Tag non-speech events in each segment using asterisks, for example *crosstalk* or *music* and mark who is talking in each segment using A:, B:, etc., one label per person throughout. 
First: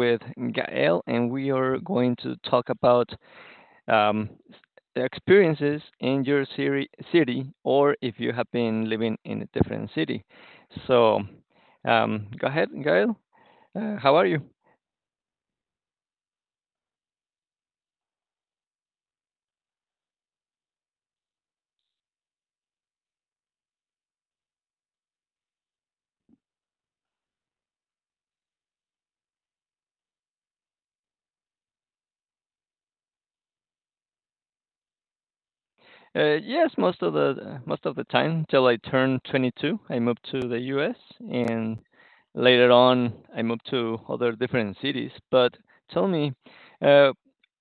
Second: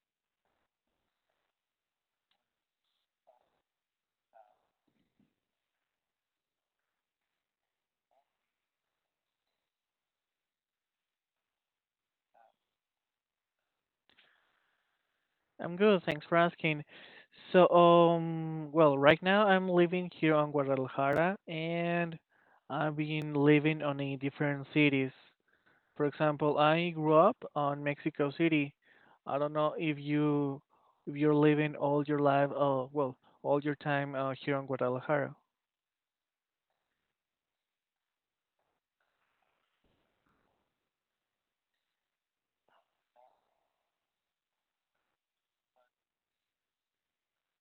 A: with Gael, and we are going to talk about um, experiences in your city, or if you have been living in a different city. So, Go ahead, Gael. How are you?
B: I'm good, thanks for asking. So, well, right now I'm living here on Guadalajara, and I've been living on a different cities. For example, I grew up on Mexico City. I don't know if you're living all your life, well, all your time here on Guadalajara.
A: Yes, most of the time till I turned 22, I moved to the U.S. and Later on, I moved to other different cities. But tell me, uh,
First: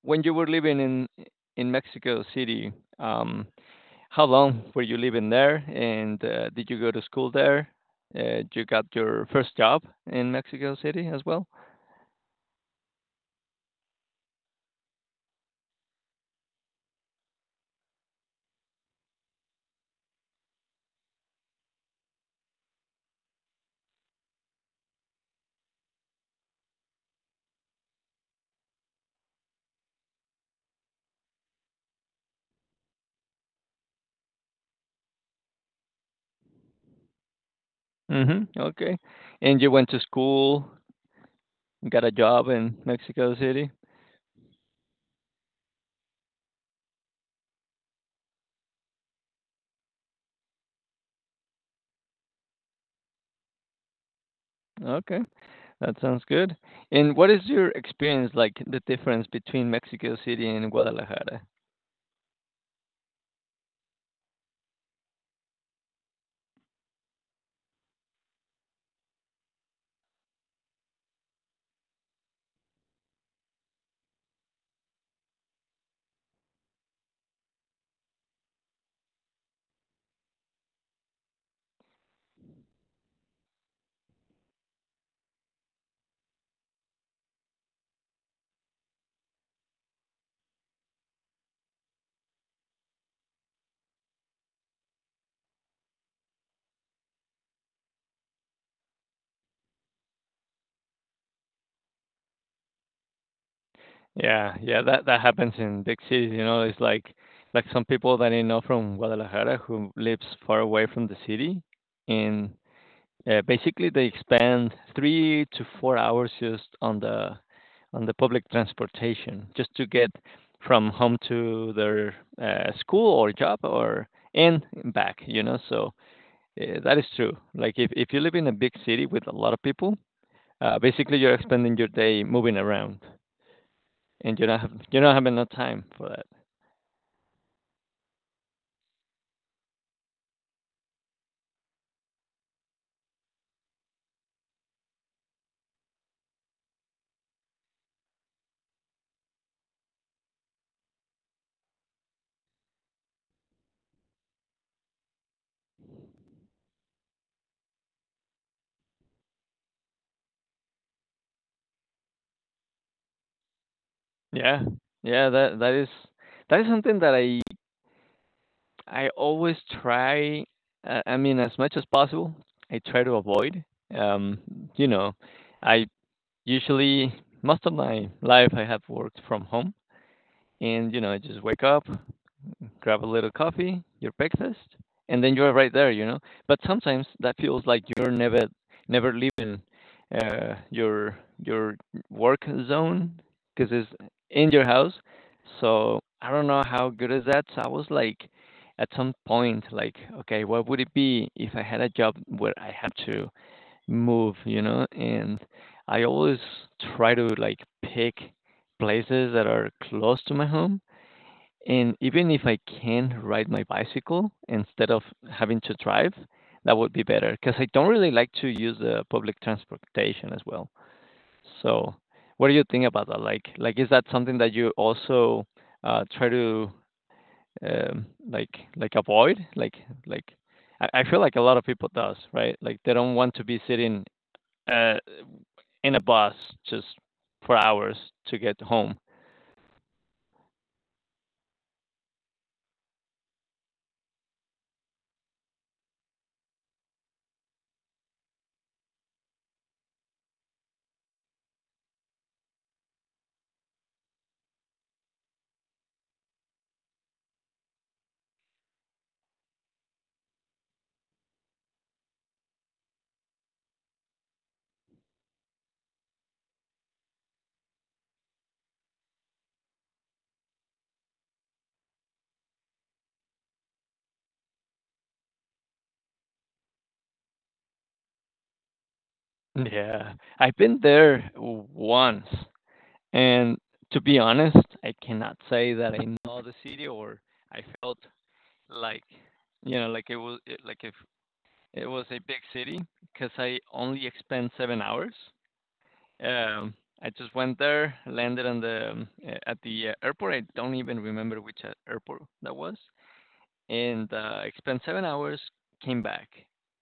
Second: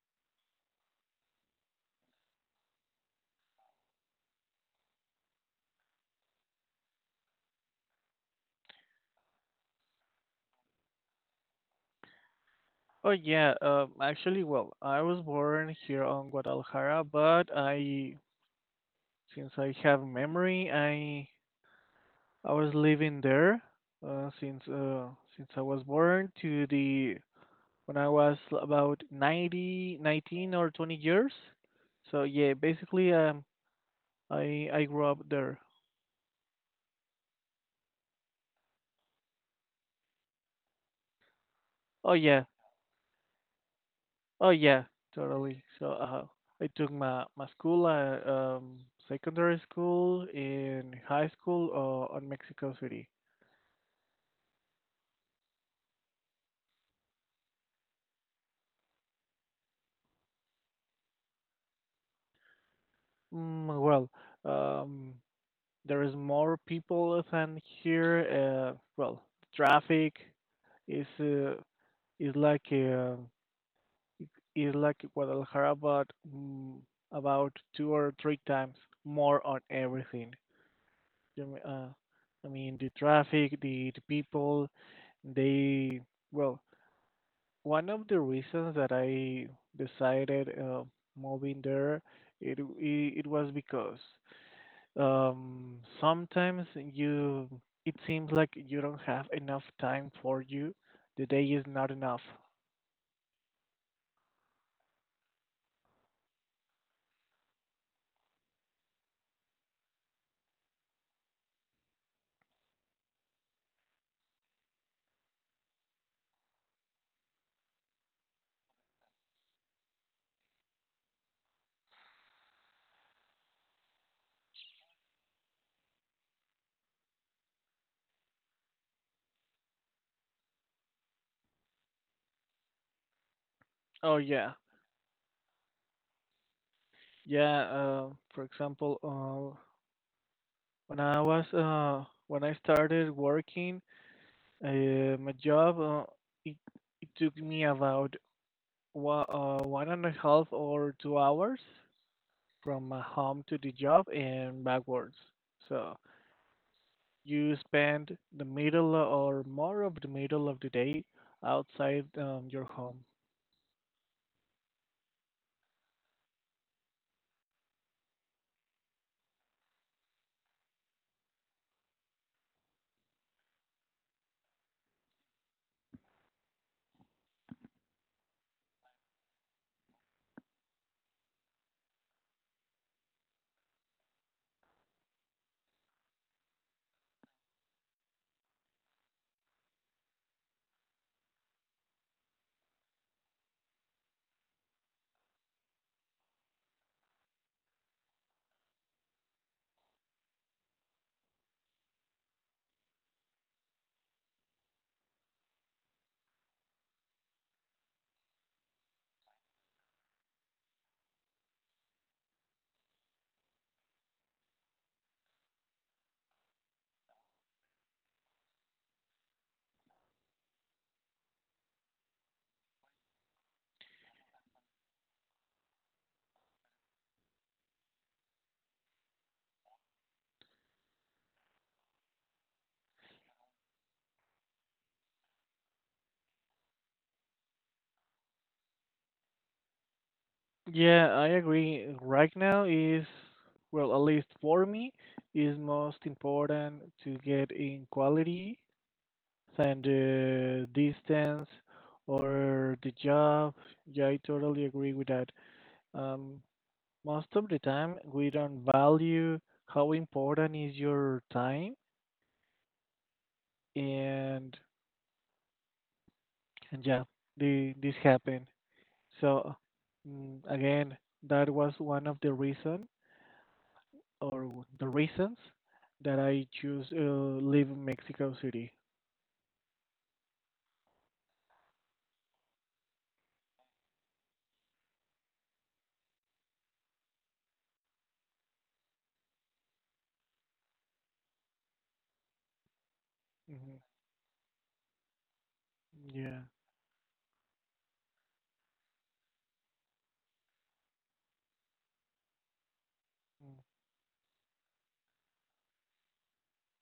A: when you were living in Mexico City, um, how long were you living there, and did you go to school there? You got your first job in Mexico City as well?
B: Oh yeah, actually, well, I was born here on Guadalajara, but I since I have memory, I was living there, uh, since uh, since I was born to the when I was about 90 19 or 20 years. So yeah, basically, I grew up there.
A: Hmm. Okay. And you went to school, got a
B: Oh yeah.
A: job in Mexico City?
B: Oh yeah, totally. So, I took my school, secondary school and high school, on Mexico City.
A: Okay, that sounds good. And what is your experience like, the difference between Mexico City and Guadalajara?
B: Well, um there is more people than here. Well, traffic It's uh, it's like uh, it- it's like Guadalajara, but, mm, about two or three times more on everything. You m- Uh, I mean, the traffic, the people, they well, one of the reasons that I decided, moving there, it was because, sometimes you it seems like you don't have enough time for you. The day is not enough.
A: Yeah, yeah, that happens in big cities, you know. It's like some people that I know from Guadalajara who lives far away from the city, and basically they spend 3 to 4 hours just on the public transportation just to get from home to their school or job or and back, you know. So that is true. Like if you live in a big city with a lot of people, basically you're spending your day moving around
B: Oh
A: and you
B: yeah.
A: don't have you don't have enough time for that.
B: Yeah, for example, when I started working, uh, my job, it, it took me about 1.5 or 2 hours from my home to the job and backwards. So you spend the middle or more of the middle of the day outside, your home.
A: Yeah, yeah, that is something that I always try. I mean, as much as possible, I try to avoid. Um, you know, I usually, most of my life I have worked from home, and you know, I just wake up, grab a little coffee, your breakfast, and then you're right there, you know. But sometimes that feels like you're never leaving your work zone because it's in your house. So I don't know how good is that. So I was like, at some point, like, okay, what would it be if I had a job where I had to move, you know? And I always try to like pick places that are close to my home, and even if I can ride my bicycle instead of having to drive, that would be better because I don't really like to use the public transportation as well. So, what do you think about that? Like is that something that you also try to um, like like avoid? Like I feel like a lot of people does, right? Like they don't want to be sitting uh, in a bus just for hours to get home.
B: Yeah, I agree. Right now is, well, at least for me, is most important to get in quality than the distance or the job. Yeah, I totally agree with that. Um, Most of the time, we don't value how important is your time, and yeah, this happened. So, again, that was one of the reason, or the reasons that I choose, live in Mexico City.
A: Yeah, I've been there once. And to be honest, I cannot say that I know the city or I felt like, you know, like it was like if it was a big city because I
B: Hmm.
A: only spent 7 hours.
B: Yeah.
A: Um, I just went there, landed on the at the airport. I don't even remember which airport that was,
B: Mm.
A: and I spent 7 hours. Came back.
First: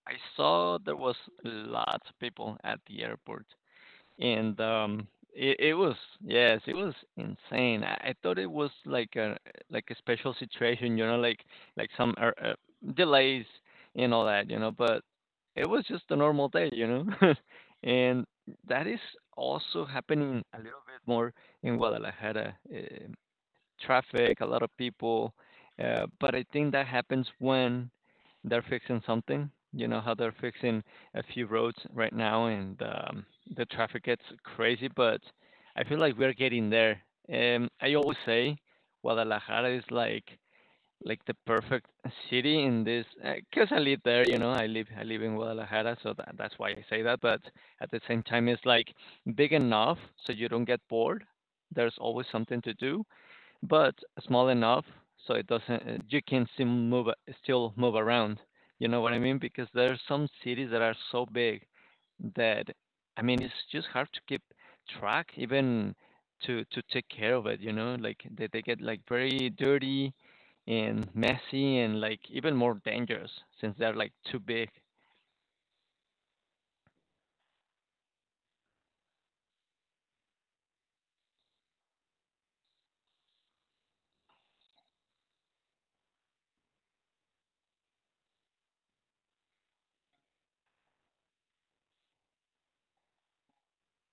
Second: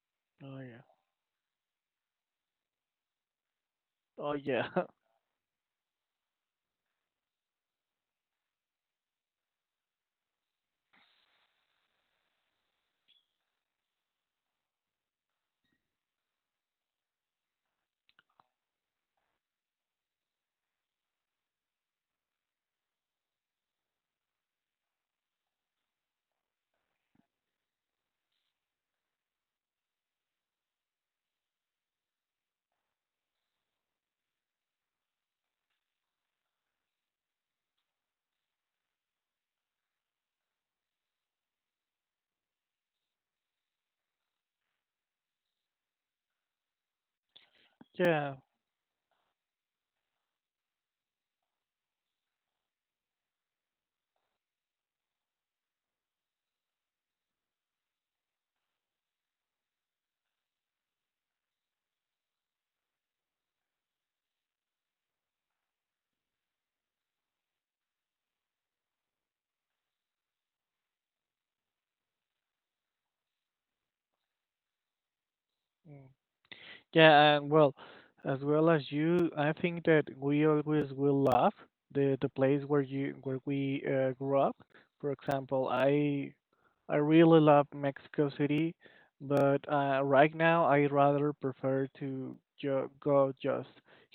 A: I
B: Oh
A: saw
B: yeah.
A: there was lots of people at the airport,
B: Oh
A: and
B: yeah. *laughs*
A: it was yes it was insane. I thought it was like a special situation, you know, like some delays and all that, you know. But it was just a normal day, you know. *laughs* And that is also happening a little bit more in guadalajara, eh, traffic, a lot of people. But I think that happens when they're fixing something. You know how they're fixing a few roads right now, and the traffic gets crazy. But I feel like we're getting there. I always say Guadalajara is like the perfect city in this because I live there. You know, I live in Guadalajara, so that's why I say that. But at the same
B: Yeah.
A: time, it's like big enough so you don't get bored. There's always something to do, but small enough so it doesn't, you can still move around, you know what I mean, because there are some cities that are so big that I mean it's just hard to keep track, even to take care of it, you know, like they get like very dirty and messy and like even more dangerous since they're like too big.
B: Mm. Yeah, and well as you, I think that we always will love the place where you where we, grew up. For example, I really love Mexico City, but, right now I rather prefer to go just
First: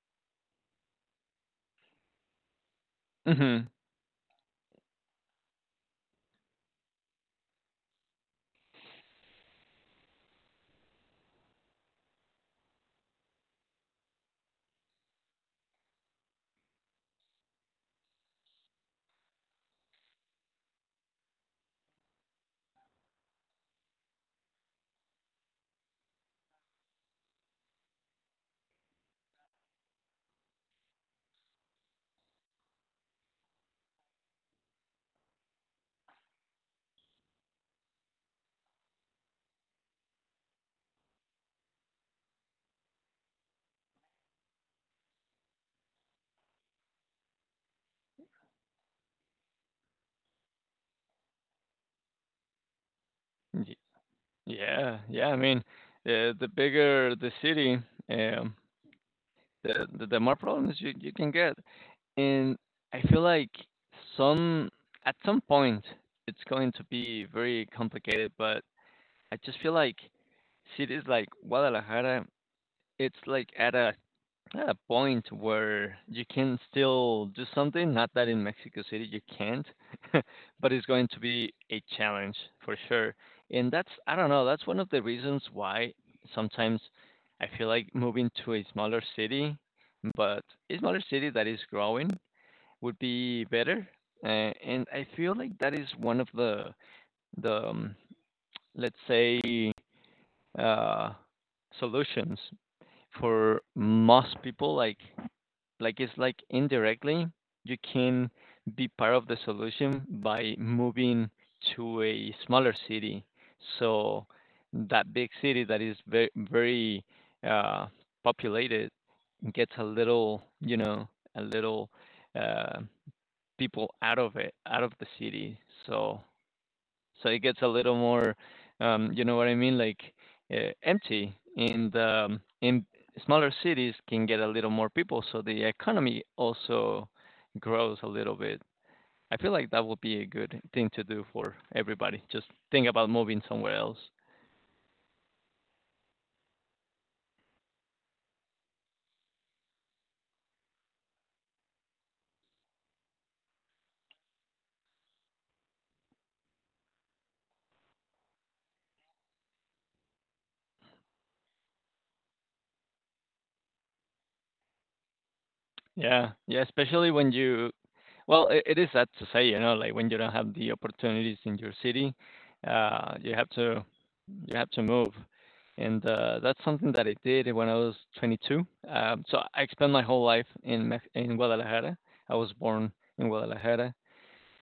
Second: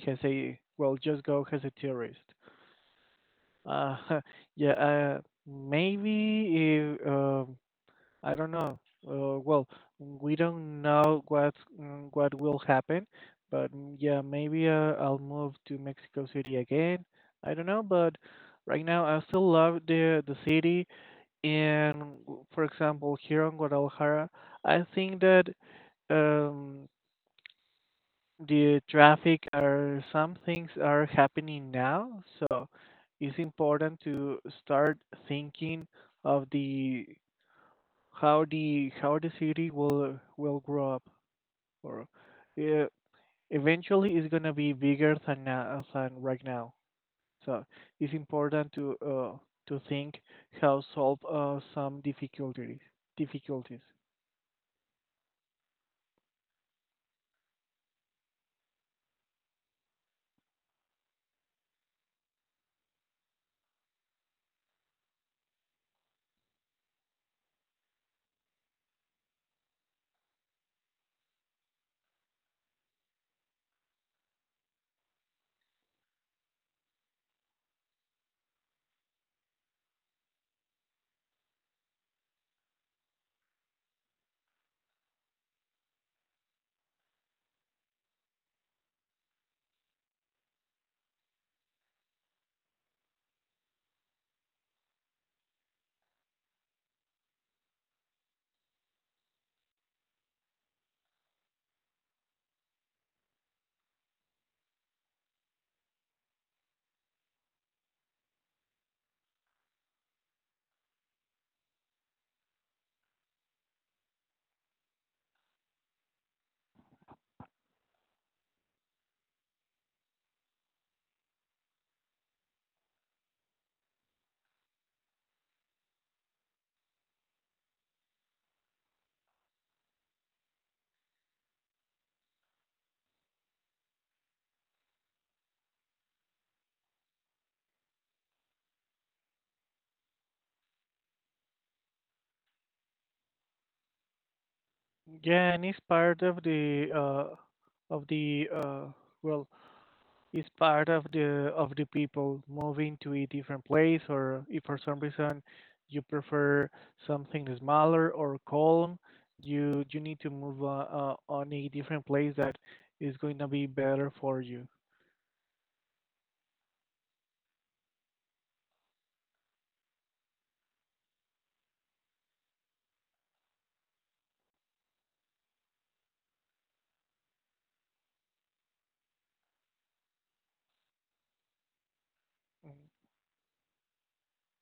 B: as a, well, just go as a tourist.
A: Mhm.
B: Uh, *laughs* yeah, maybe if, I don't know. Well, we don't know what will happen, but, yeah, maybe, I'll move to Mexico City again. I don't know, but right now I still love the city. And for example, here in Guadalajara, I think that, um, the traffic or some things are happening now, so it's important to start thinking of the how the city will grow up, or, uh, eventually it's going to be bigger than now than right now. So it's important to think how solve, some difficulties
A: Y-
B: difficulties
A: yeah, yeah, I mean, the bigger the city, um the the more problems you can get. And I feel like some at some point it's going to be very complicated, but I just feel like cities like Guadalajara, it's like at a point where you can still do something. Not that in Mexico City you can't, *laughs* but it's going to be a challenge for sure. And that's, I don't know, that's one of the reasons why sometimes I feel like moving to a smaller city, but a smaller city that is growing would be better. And I feel like that is one of the the um, let's say uh, solutions for most people. Like it's like indirectly you can be part of the solution by moving to a smaller city. So that big city that is very uh, populated gets a little, you know, a little uh, people out of it, out of the city. So it gets a little more, you know what I mean, like empty. And in smaller cities can get a little more people, so the economy also grows a little bit. I feel like that would be a good thing to do for everybody. Just think about moving somewhere else.
B: Yeah, and it's part of the, of the uh, well, is part of the people moving to a different place, or if for some reason you prefer something smaller or calm, you need to move, on a different place that is going to be better for you.
A: Yeah, yeah, especially when you. Well, it is sad to say, you know, like when you don't have the opportunities in your city, uh, you have to you have to move, and that's something that I did when I was 22. So I spent my whole life in in Guadalajara. I was born in Guadalajara,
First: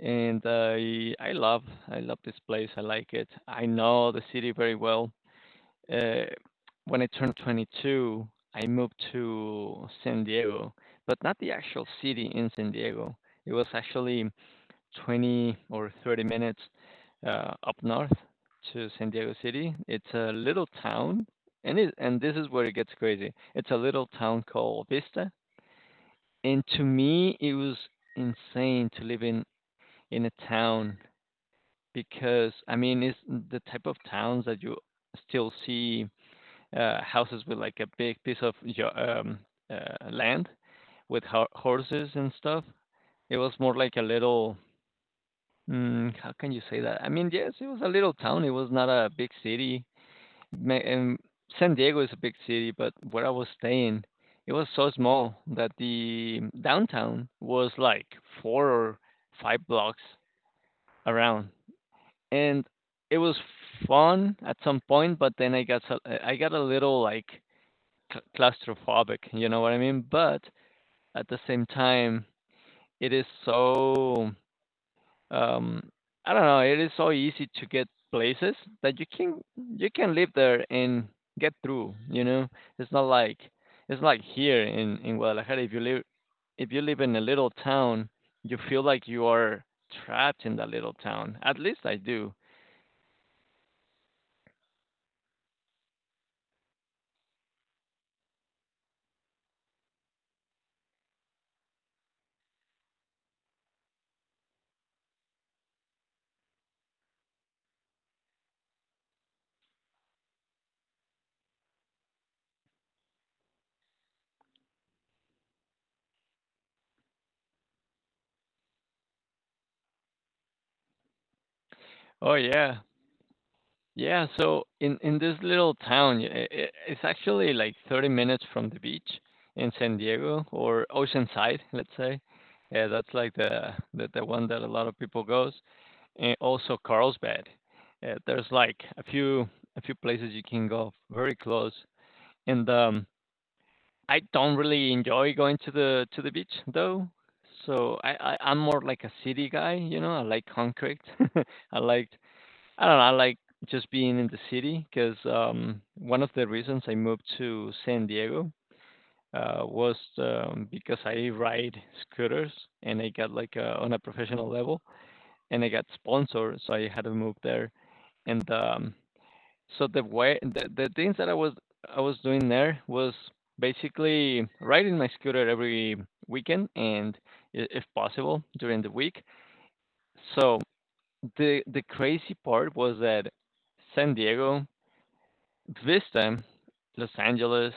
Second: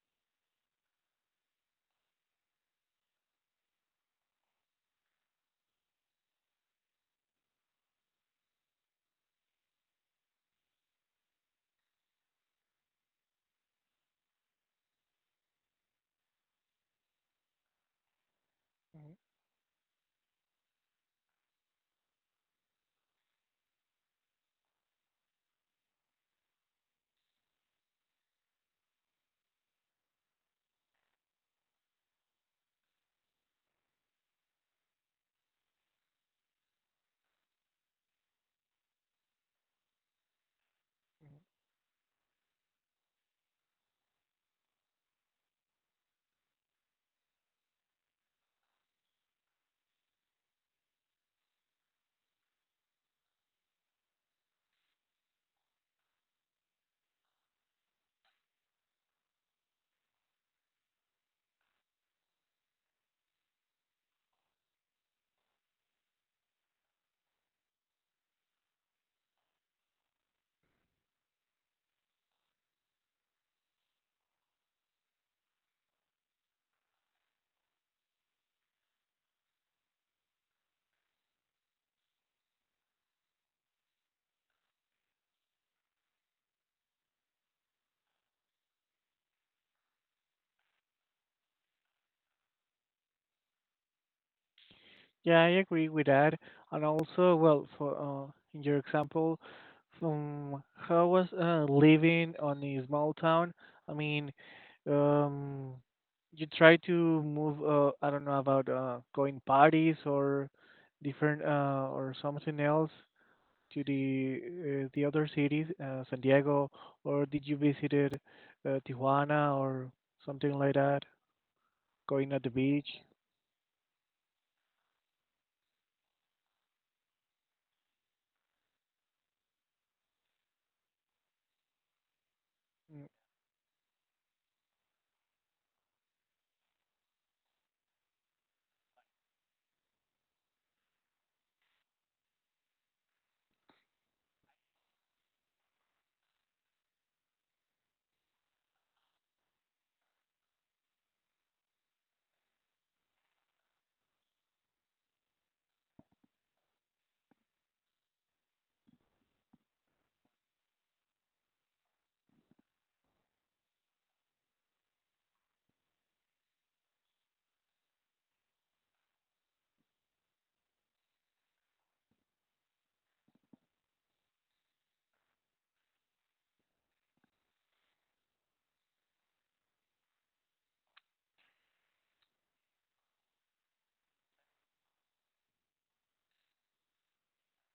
A: and I love this place. I like it. I know the city very well. Uh, when I turned 22, I moved to San Diego, but not the actual city in San Diego. It was actually 20 or 30 minutes up north to San
B: Mhm.
A: Diego City. It's a little town, and it, and this is where it gets crazy. It's a little town called Vista, and to me, it was insane to live in a town because I mean, it's the type of towns that you still see houses with like a big piece of land with horses and stuff. It was more like a little. Mm, how can you say that? I mean, yes, it was a little town. It was not a big city. And San Diego is a big city, but where I was staying, it was so small that the downtown was like four or five blocks around. And it was fun at some point, but then I got I got a little like claustrophobic, you know what I mean? But at the same time, it is so. Um, I don't know. It is so easy to get places that you can live there and get through. You know, it's not like it's like here in Guadalajara. If you live in a little town, you feel like you are trapped in that little town. At least I do.
B: Yeah, I agree with that. And also, well, for in your example, from how was, living on a small town? I mean, um, you try to move. I don't know about, going parties or different, or something else to the other cities, San Diego, or did you visited, Tijuana, or something like that? Going
A: Oh
B: at the
A: yeah,
B: beach?
A: yeah. So in this little town, I it's actually like 30 minutes from the beach in San Diego or Oceanside, let's say. Yeah,
B: Mm.
A: that's like the one that a lot of people goes. And also Carlsbad. There's like a few places you can go very close, and I don't really enjoy going to the beach though. So, I'm more like a city guy, you know. I like concrete. *laughs* I like I don't know. I like just being in the city because one of the reasons I moved to San Diego was, because I ride scooters and I got like on a professional level and I got sponsored, so I had to move there. And so the way the things that I was doing there was basically riding my scooter every weekend and if possible during the week. So the crazy part was that San Diego, Vista, Los Angeles,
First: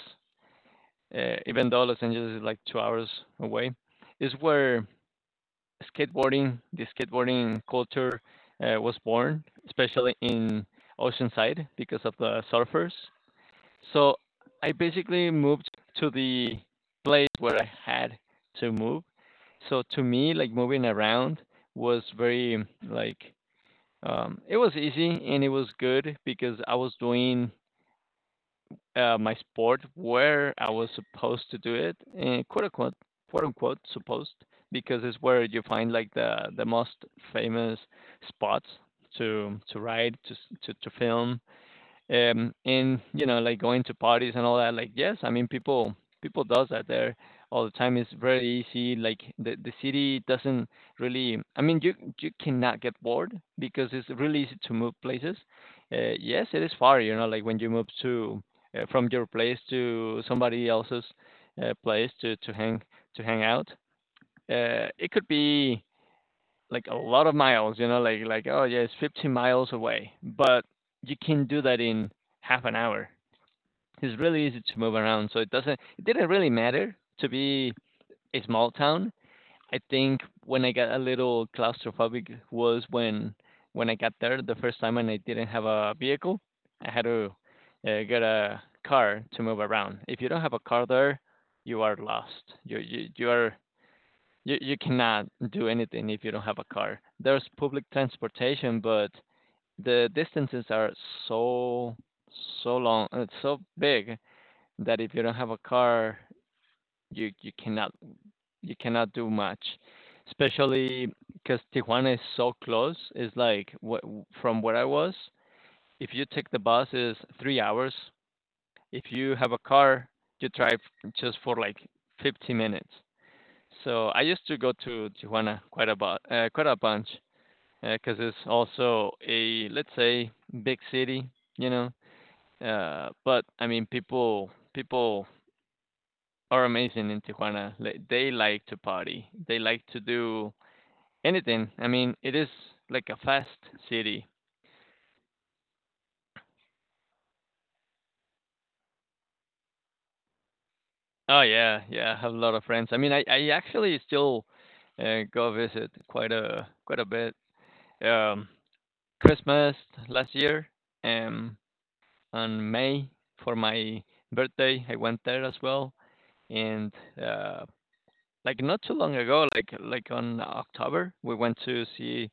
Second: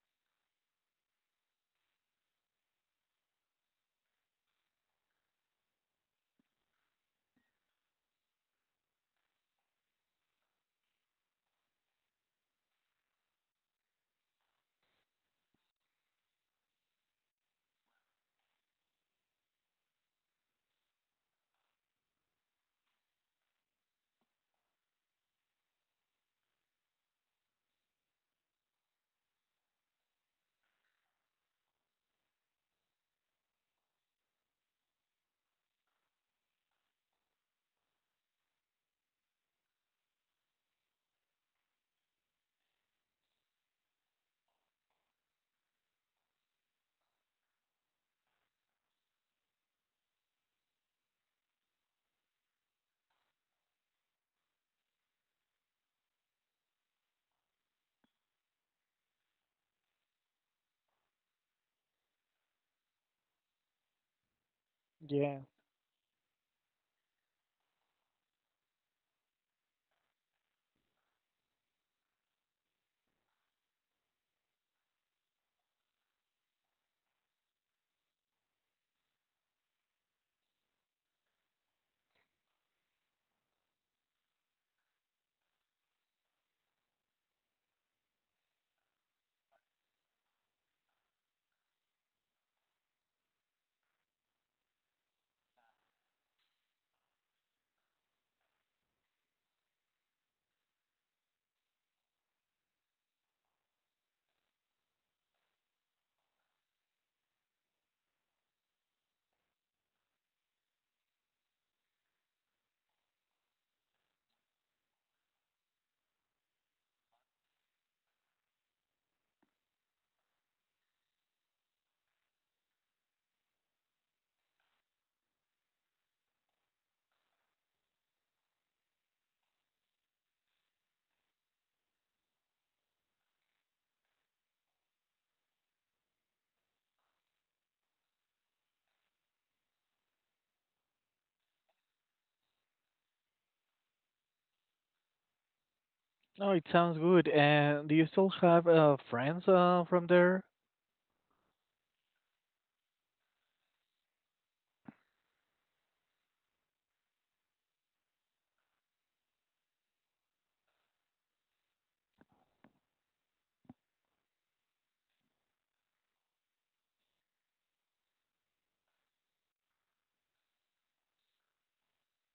A: even though Los Angeles is like 2 hours away, is where skateboarding, the skateboarding culture, was born, especially in Oceanside because of the surfers. So I basically moved to the place where I had to move. So to me, like moving around was very it was easy, and it was good because I was doing my sport where I was supposed to do it, and quote unquote, supposed because it's where you find like the most famous spots to ride, to film, and you know, like going to parties and all that. Like, yes, I mean, people does that there all the time. It's very easy. Like the city doesn't really. I mean, you cannot get bored because it's really easy to move places. Yes, it is far. You know, like when you move to from your place to somebody else's place to hang out. It could
B: Yeah.
A: be like a lot of miles, you know, like oh yeah, it's 15 miles away, but you can do that in half an hour. It's really easy to move around, so it didn't really matter to be a small town. I think when I got a little claustrophobic was when I got there the first time and I didn't have a vehicle. I had to get a car to move around. If you don't have a car there, you are lost. You are you cannot do anything if you don't have a car. There's public transportation, but the distances are so so long, it's so big that if you don't have a car, you cannot you cannot do much. Especially because Tijuana is so close. It's like from where I was, if you take the bus, it's 3 hours. If you have a car, you drive just for like 50 minutes. So I used to go to Tijuana quite a bunch because it's also, a let's say, big city, you know. But I mean, people are amazing in Tijuana. Like, they like to party. They like to do anything. I mean, it is like a fast city.
B: Oh, it sounds good. And do you still have, friends, from there?
A: Oh yeah, yeah. I have a lot of friends. I mean, I actually still go visit quite a bit. Um, Christmas last year. Um, on May for my birthday. I went there as well, and uh, like not too long ago, like on October, we went to see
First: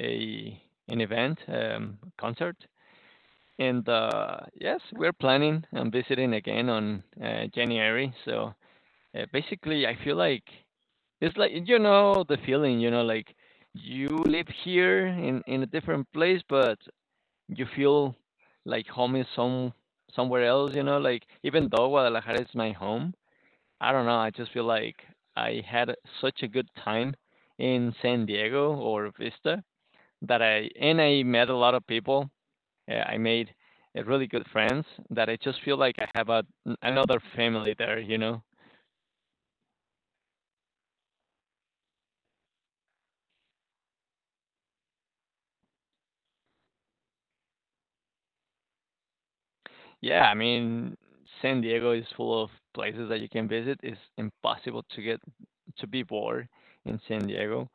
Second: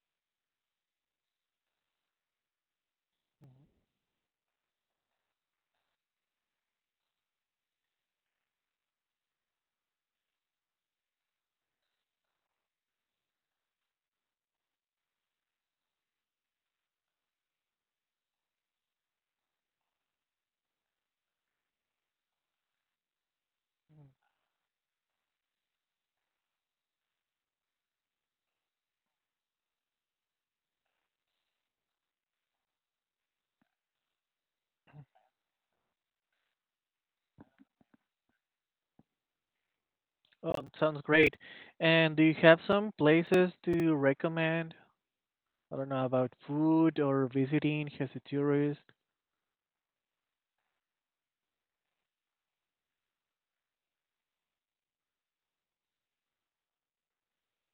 A: a an event, concert, and yes, we're planning on visiting again on January. So basically, I feel like it's like, you know, the feeling, you know, like you live here in a different place, but you feel like home is somewhere else, you know, like even though Guadalajara is my home, I don't know, I just feel like I had such a good time in San Diego or Vista that I, and I met a lot of people. I made really good friends, that I just feel like I have, a, another family there, you know.
B: Oh, it sounds great. And do you have some places to recommend? I don't know about food or visiting as a tourist.
A: Yeah, I mean, San Diego is full of places that you can visit. It's impossible to get to be bored in San Diego.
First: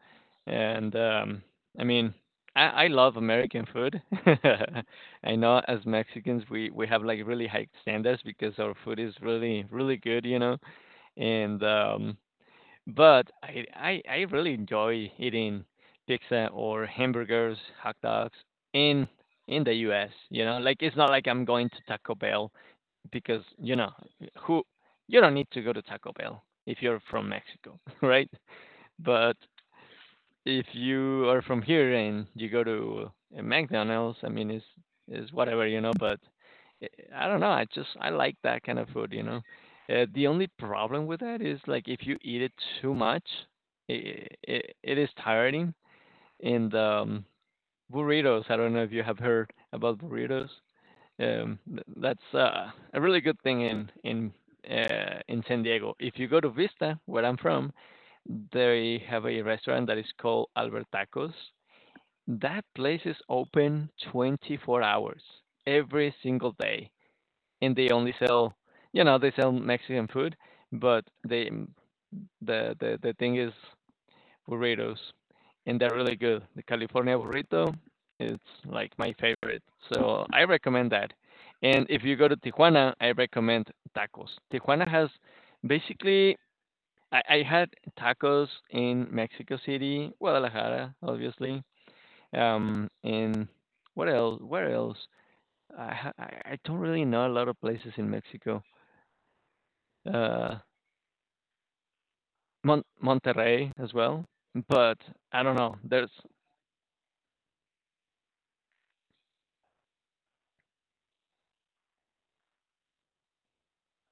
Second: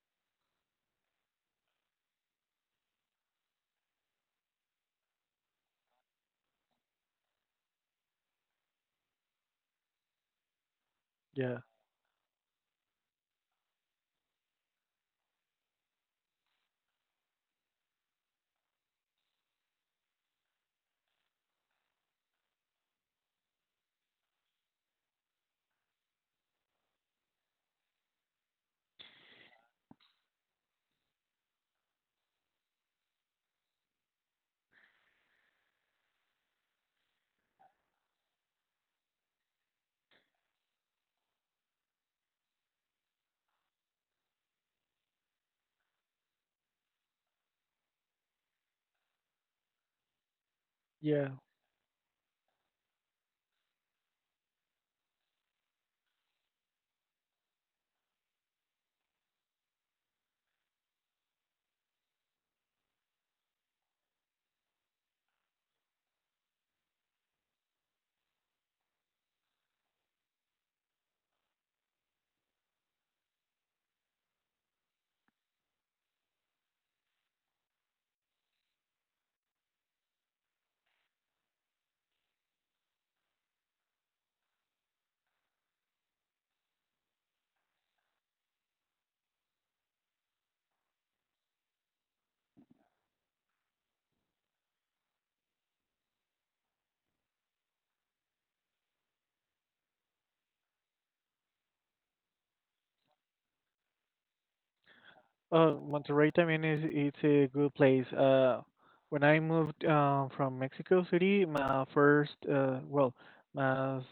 A: And I mean, I love American food. *laughs* I know as Mexicans, we have like really high standards because our food is really, really good, you know.
B: Yeah,
A: And but I, I really enjoy eating pizza or hamburgers, hot dogs in in the U.S. You know, like it's not like I'm going to Taco Bell because, you know who, you don't need to go to Taco Bell if you're from Mexico, *laughs* right? But if you are from here and you go to a McDonald's, I mean, it's is whatever, you know. But I don't know. I like that kind of food, you know. The only problem with that is like if you eat it too much, it is tiring. And burritos. I don't know if you have heard about burritos.
B: yeah.
A: That's a really good thing in San Diego. If you go to Vista, where I'm from, they have a restaurant that is called Albert Tacos. That place is open 24 hours every single day, and they only sell, you know, they sell Mexican food, but they the thing is burritos, and they're really good. The California burrito is like my favorite, so I recommend that. And if you go to Tijuana, I recommend tacos. Tijuana has basically I had tacos in Mexico City, Guadalajara, obviously. And what else? Where else? I ha- I don't really know a lot of places in Mexico. Uh, Mon- Monterrey as well, but I don't know.
B: Oh,
A: There's
B: Monterrey, I mean, is it's a good place. When I moved, from Mexico City, well, my, s-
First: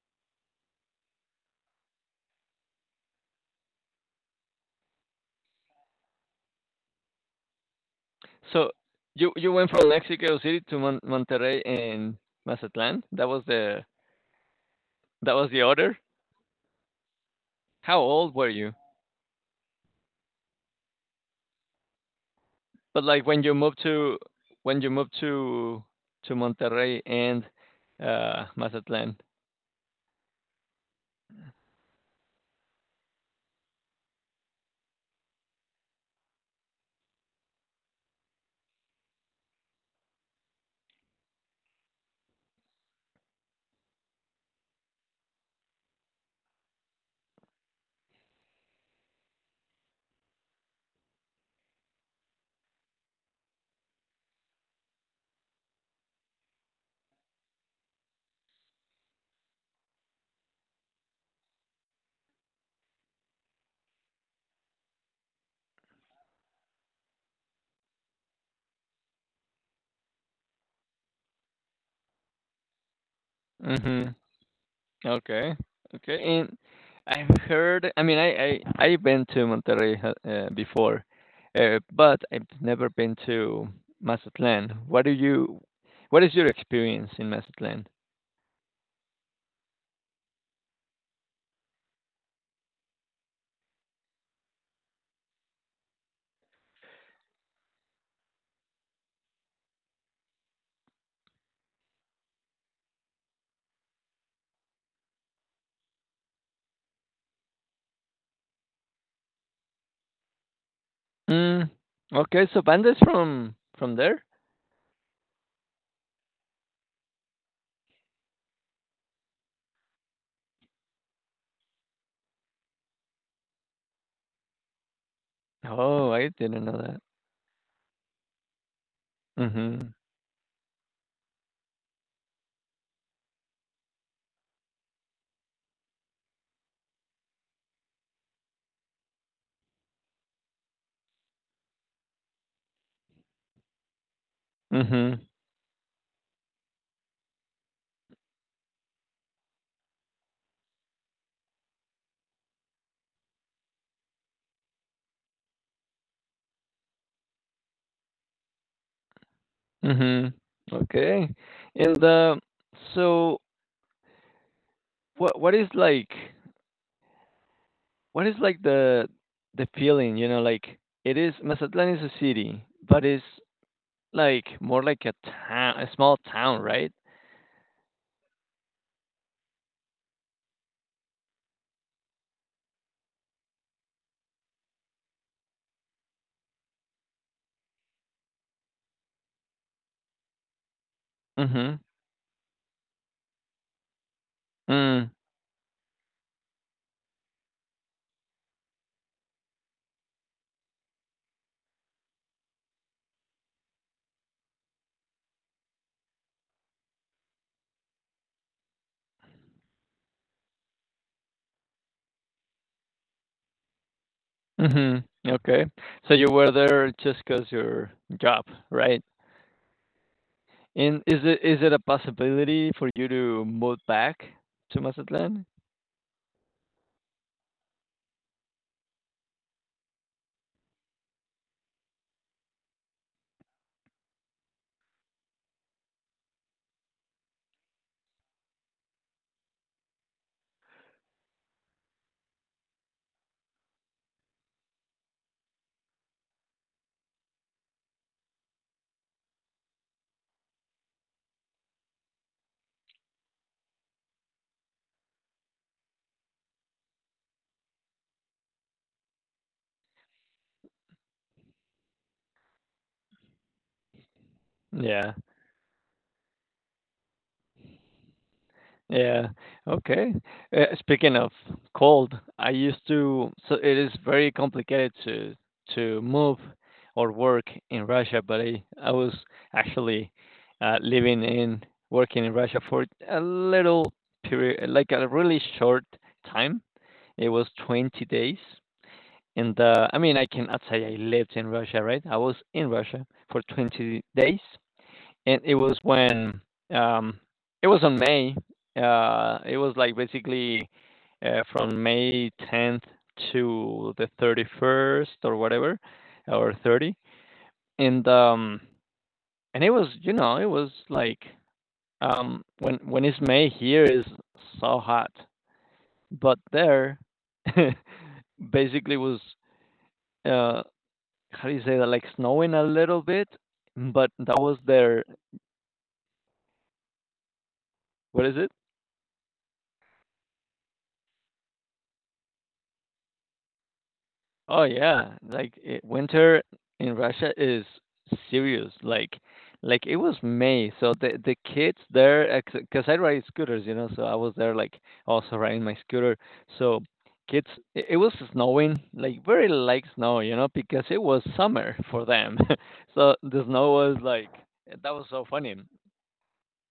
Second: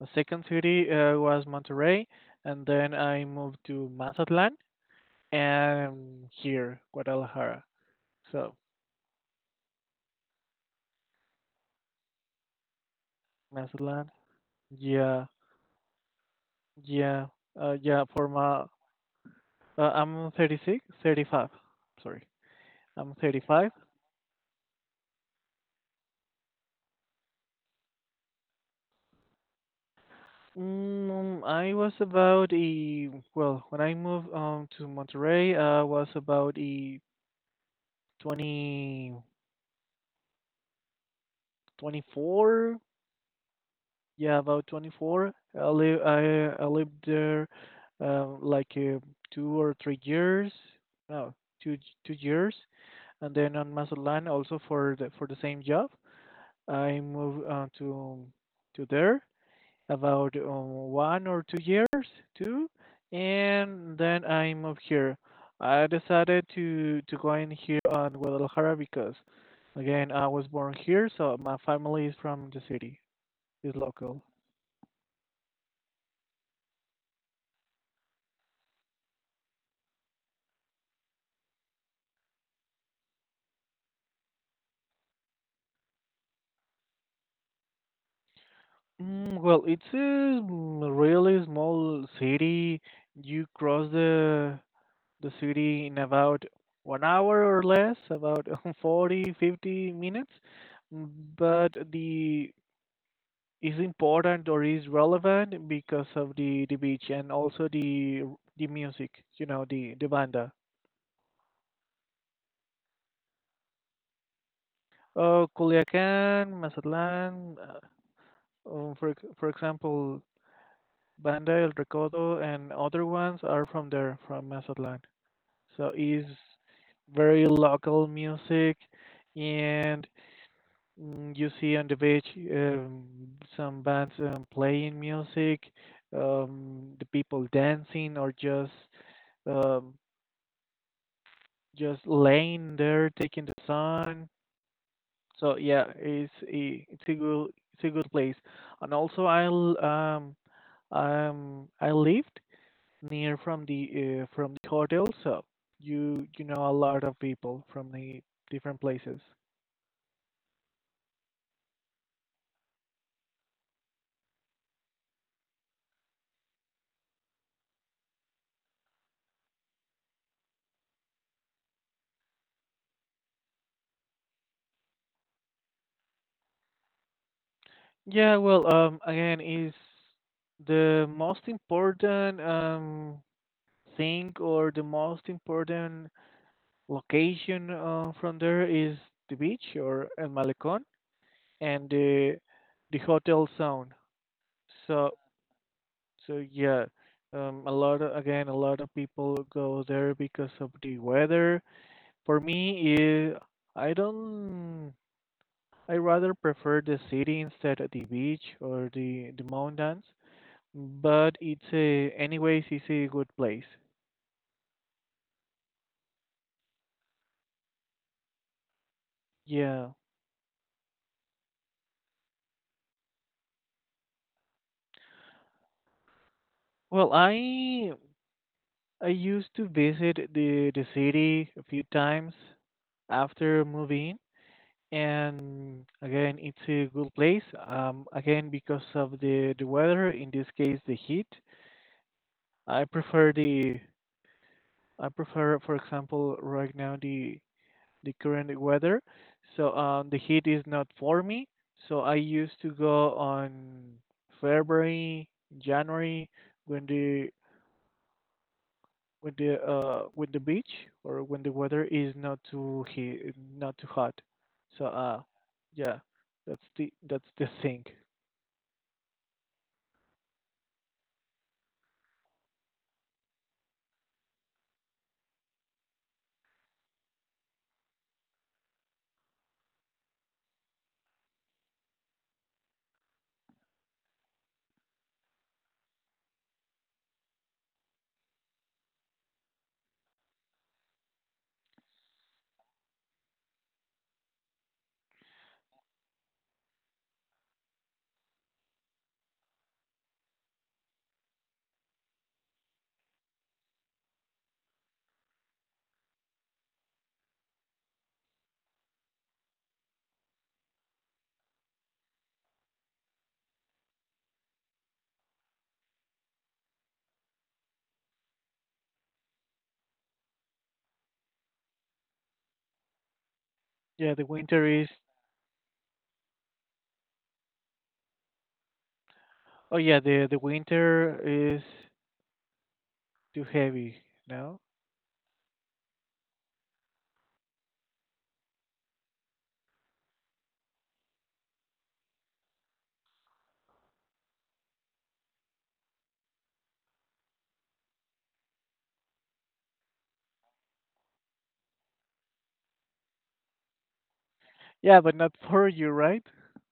B: my second city, was Monterrey, and then I moved to Mazatlan and here, Guadalajara. So,
A: so you went from Mexico City to Mon- Monterrey and Mazatlan. That was the
B: Mazatlán. Yeah,
A: order.
B: yeah,
A: How
B: yeah.
A: old were you?
B: I'm 35. Sorry,
A: But
B: I'm
A: like when you
B: 35.
A: moved to when you moved to to Monterrey and Mazatlan.
B: I was about a well, when I moved, to Monterrey. I was about a twenty twenty four. Yeah, about 24. I lived there, like, 2 or 3 years. No, two two years, and then on Mazatlan also for the same job, I moved, to there, about, 1 or 2 years too, and then I moved here. I decided to go in here on Guadalajara because, again, I was born here, so my family is from the city, is
A: Mhm.
B: local.
A: Okay. Okay. And I've heard. I mean, I I've been to Monterrey before, but I've never been to Mazatlan. What do you? What is your experience in Mazatlan?
B: Well, it's a, really small city. You cross the city in about 1 hour or less, about *laughs* 40 50 minutes. But the is important, or is relevant because of the beach, and also the music, the banda.
A: Mm, okay, so pandas from there?
B: Culiacán, Mazatlán, for example, Banda El Recodo and other ones are from there, from Mazatlán. So
A: Oh,
B: it's
A: I didn't know that.
B: very local music,
A: Mhm.
B: and you see on the beach, um, some bands, playing music, the people dancing, or um, just laying there taking the sun.
A: Mhm.
B: So yeah, it's a good place. And also, I lived near from the hotel, so you know a lot of people from the different places.
A: Mhm. Okay. And so what is like what is like the the feeling, you know, like it is, Mazatlan is a city, but it's like more like a town, a small town, right?
B: Yeah, well, again, is the most important, thing, or the most important location, from there is the beach or El Malecón,
A: Mhm.
B: and the hotel zone. So,
A: Mm.
B: so, yeah, a lot of, again, a lot of people go there because of the weather. For me, I don't. I rather prefer the city instead of the beach or the mountains, but it's a anyways, it's a good place.
A: Mhm. Okay. So you were there just 'cause your job, right?
B: Yeah,
A: And is it a possibility for you to move back to Mazatlan?
B: well, I used to visit the city a few times after moving, and again it's a good place, again because of the weather. In this case, the heat, i prefer the I prefer, for example, right now the current weather. So, the heat is not for me. So I used to go on February, January, when the when the beach, or when the weather is not too heat, not too hot. So,
A: Yeah.
B: yeah, that's the thing.
A: Yeah. Okay. Speaking of cold, I used to, so it is very complicated to move or work in Russia, but I was actually living in working in Russia for a little period, like a really short time. It was 20 days. In the I mean, I cannot say I lived in Russia, right? I was in Russia for 20 days, and it was when um, it was on May. It was like basically from May 10th to the 31st or whatever, or 30, and um, and it was, you know, it was like when it's May here is so hot, but there *laughs* basically was uh, how do you say that? Like snowing a little bit, but
B: Yeah, the
A: that was
B: winter is.
A: their, what is it?
B: Oh yeah, the winter is too heavy, no?
A: Oh yeah, like it, winter in Russia is serious. Like it was May, so the kids there, because I ride scooters, you know, so I was there like also riding my scooter. So kids, it was snowing, like very light snow, you know, because it was summer for them. *laughs* so the snow was like, that
B: Yeah,
A: was
B: but
A: so
B: not
A: funny.
B: for you, right?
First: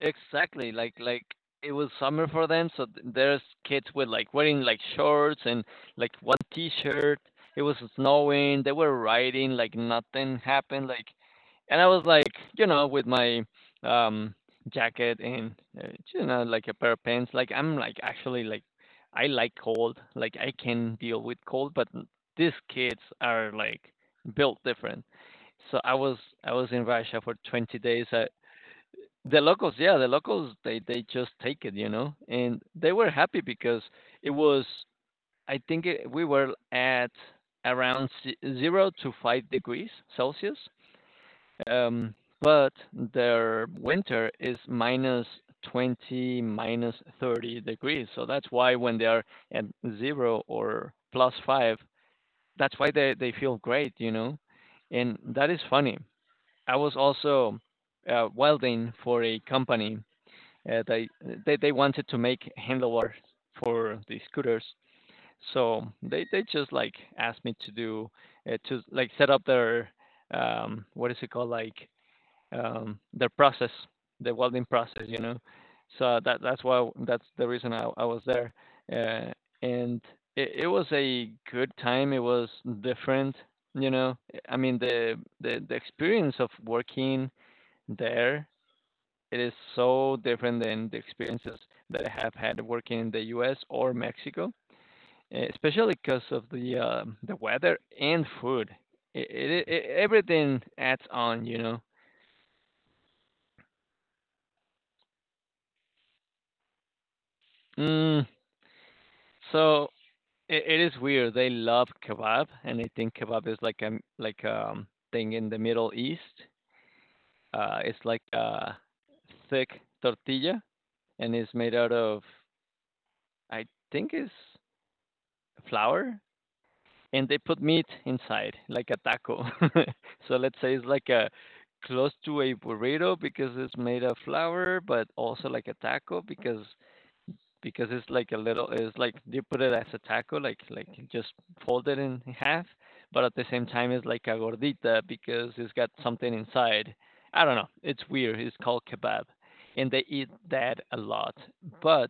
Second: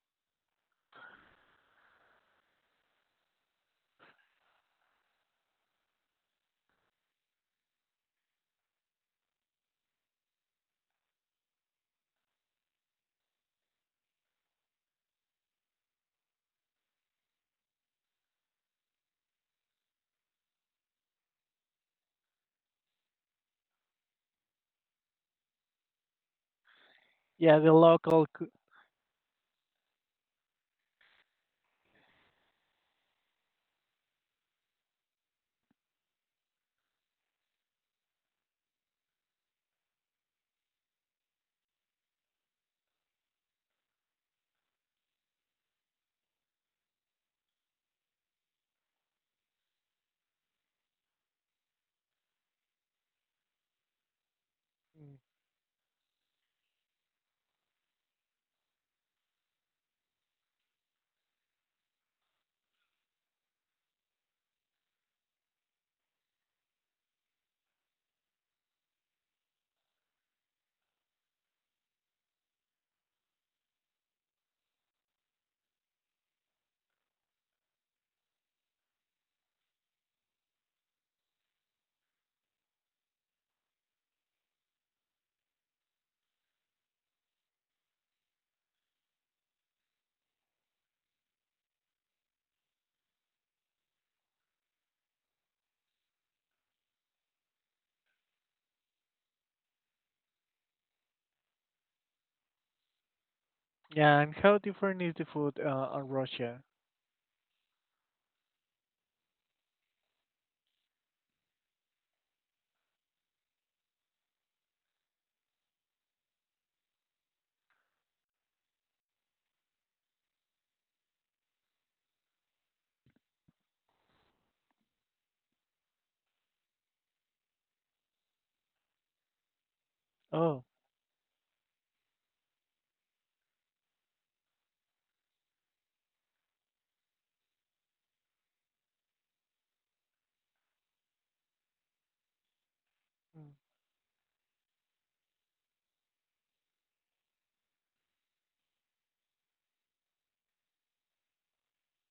A: Exactly. Like it was summer for them, so there's kids with like wearing like shorts and like one t-shirt. It was snowing. They were riding like nothing happened. Like, and I was like, you know, with my um jacket and uh, you know, like a pair of pants. Like I'm like actually like I like cold. Like I can deal with cold, these kids are like built different. So I was in Russia for
B: Yeah, the
A: 20 days.
B: local.
A: The locals, yeah, the locals, they just take it, you know, and they were happy because it was, I think it, we were at around 0 to 5 degrees Celsius, um, but their winter is minus 20, minus 30 degrees. So that's why when they are at zero or plus five, that's why they feel great, you know, and that is funny. I was also welding for a company uh, they, they wanted to make handlebars for the scooters, so they just like asked me to do to like set up their um, what is it called, like um, their process, the welding process, you know. So that that's why, that's the reason I was there, uh, and it was a good time. It was different, you know. I mean the experience of working there, it is so different than the experiences that I have had working in the U.S. or Mexico, eh, especially because of the weather and food. It everything adds on, you know.
B: Yeah, and how different is the food, on Russia?
A: Mm, so it is weird. They love kebab, and I think kebab is like a like thing in the Middle East. It's like a thick tortilla, and it's made out of, I think it's flour, and they put meat inside, like a taco. *laughs* so let's
B: Oh,
A: say it's like a close to a burrito because it's made of flour, but also like a taco because it's like a little, it's like they put it as a taco, like just fold it in half, but at the
B: mm,
A: same time it's like a gordita because it's got something inside. I don't know. It's weird. It's called kebab, and they eat that a lot, but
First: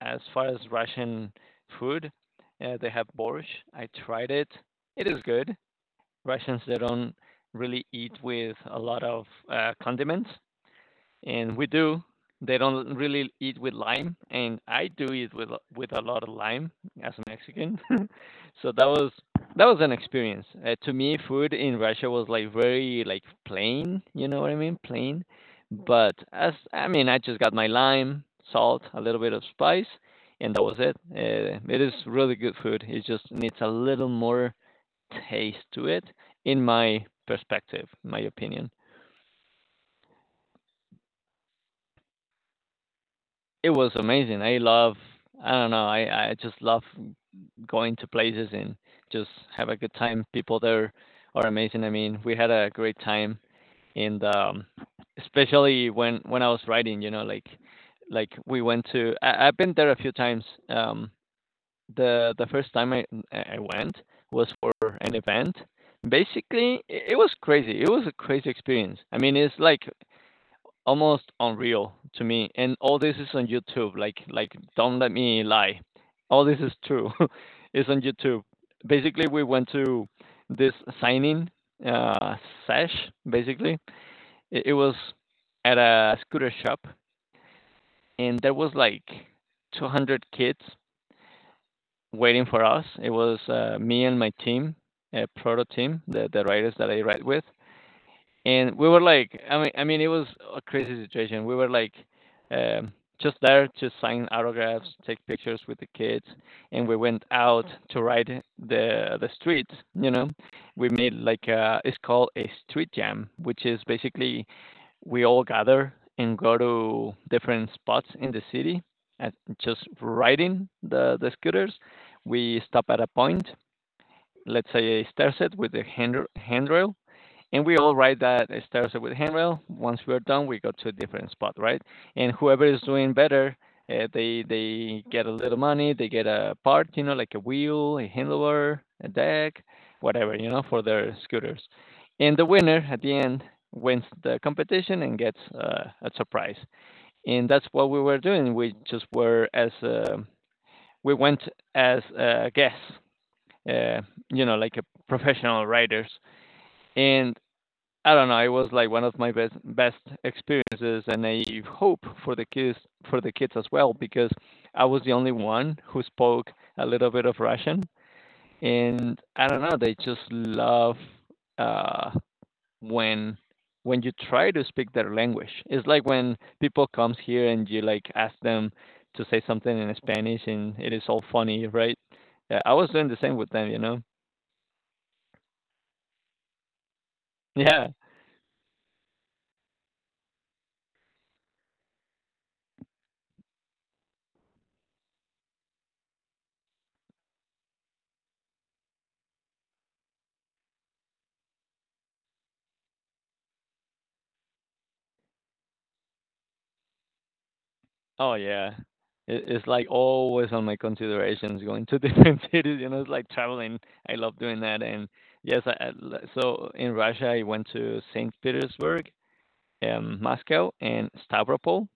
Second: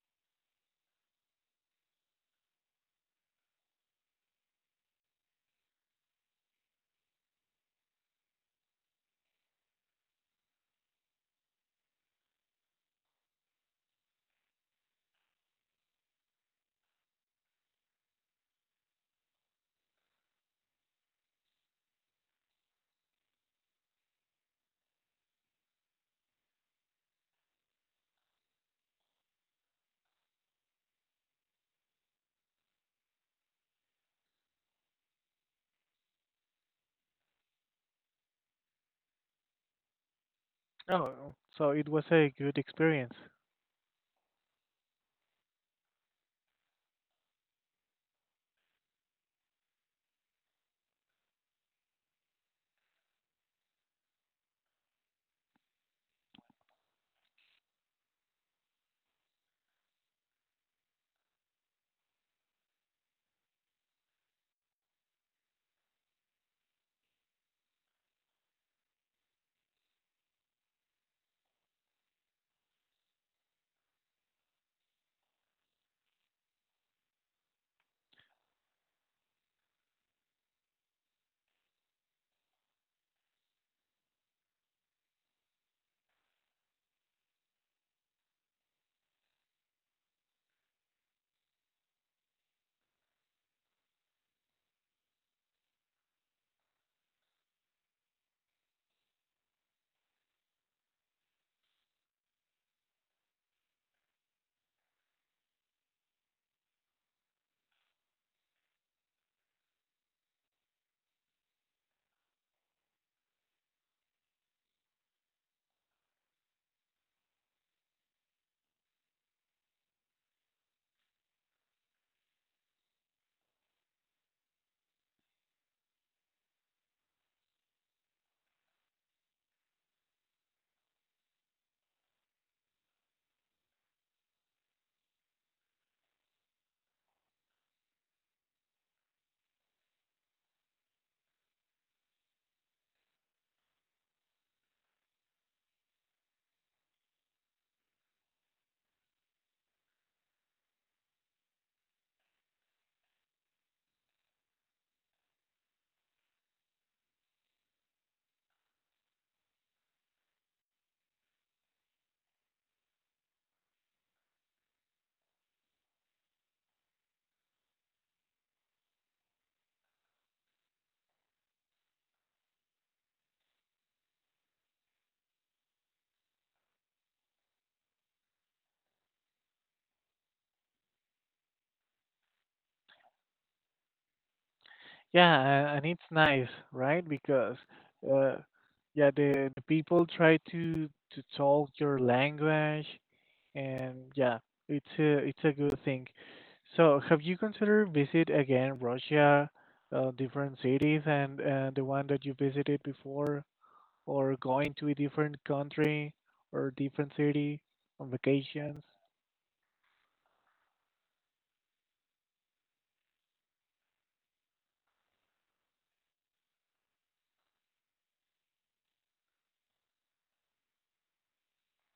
A: as far as Russian food, they have borscht. I tried it. It is good. Russians, they don't really eat with a lot of condiments, and we do. They don't really eat with lime, and I do eat with a lot of lime as a Mexican. *laughs* So that was an experience. To me, food in Russia was like very like plain. You know what I mean? Plain. But as I mean, I just got my lime, salt, a little bit of spice, and that was it. It is really good food. It just needs a little more taste to it, in my perspective, my opinion.
B: oh, so it was a good experience.
A: It was amazing. I don't know, I just love going to places and just have a good time. People there are amazing. I mean, we had a great time and especially when I was riding, like we went to I've been there a few times. Um the first time I went was for an event. Basically, I- it was crazy. It was a crazy experience. I mean, it's like almost unreal to me. And all this is on YouTube. Like don't let me lie. All this is true. *laughs* It's on YouTube. Basically, we went to this signing uh, sesh. Basically, it was at a scooter shop, and there was like 200 kids waiting for us. It was me and my team, a proto team, the riders that I ride with. And we were like, I mean, it was a crazy situation. We were like, um, just there to sign autographs, take pictures with the kids, and we went out to ride the streets. You know, we made like a, it's called a street jam, which is basically we all gather and go to different spots in the city and just riding the scooters. We stop at a point, let's say a stair set with a handrail, and we all write that it starts with handrail. Once we're done, we go to a different spot, right? And whoever is doing better, uh, they get a little money, they get a part, you know, like a wheel, a handlebar, a deck, whatever, you know, for their scooters. And the winner at the end wins the competition and gets a surprise. And that's what we were doing. We just were as we went as guests, uh, you know, like a professional riders. And I don't know. It was like one of my best experiences, and I hope for the kids as well because I was the only one who spoke a little bit of Russian, and I don't know. They just love uh, when when you try to speak their language. It's like when people comes here and you like ask them to say something in Spanish, and it is all funny, right? Yeah, I was doing the same with them, you know.
B: Yeah, and it's nice, right? Because,
A: *laughs* Yeah.
B: uh, yeah, the people try to talk your language, and yeah, it's a good thing. So, have you considered visit again Russia, different cities, and, the one that you visited before? Or going to a different country or different city on
A: Oh, yeah.
B: vacations.
A: It it's, like, always on my considerations going to *laughs* different cities, you know, it's like traveling. I love doing that, and yes, I l so in Russia, I went to Saint Petersburg, Moscow, and Stavropol,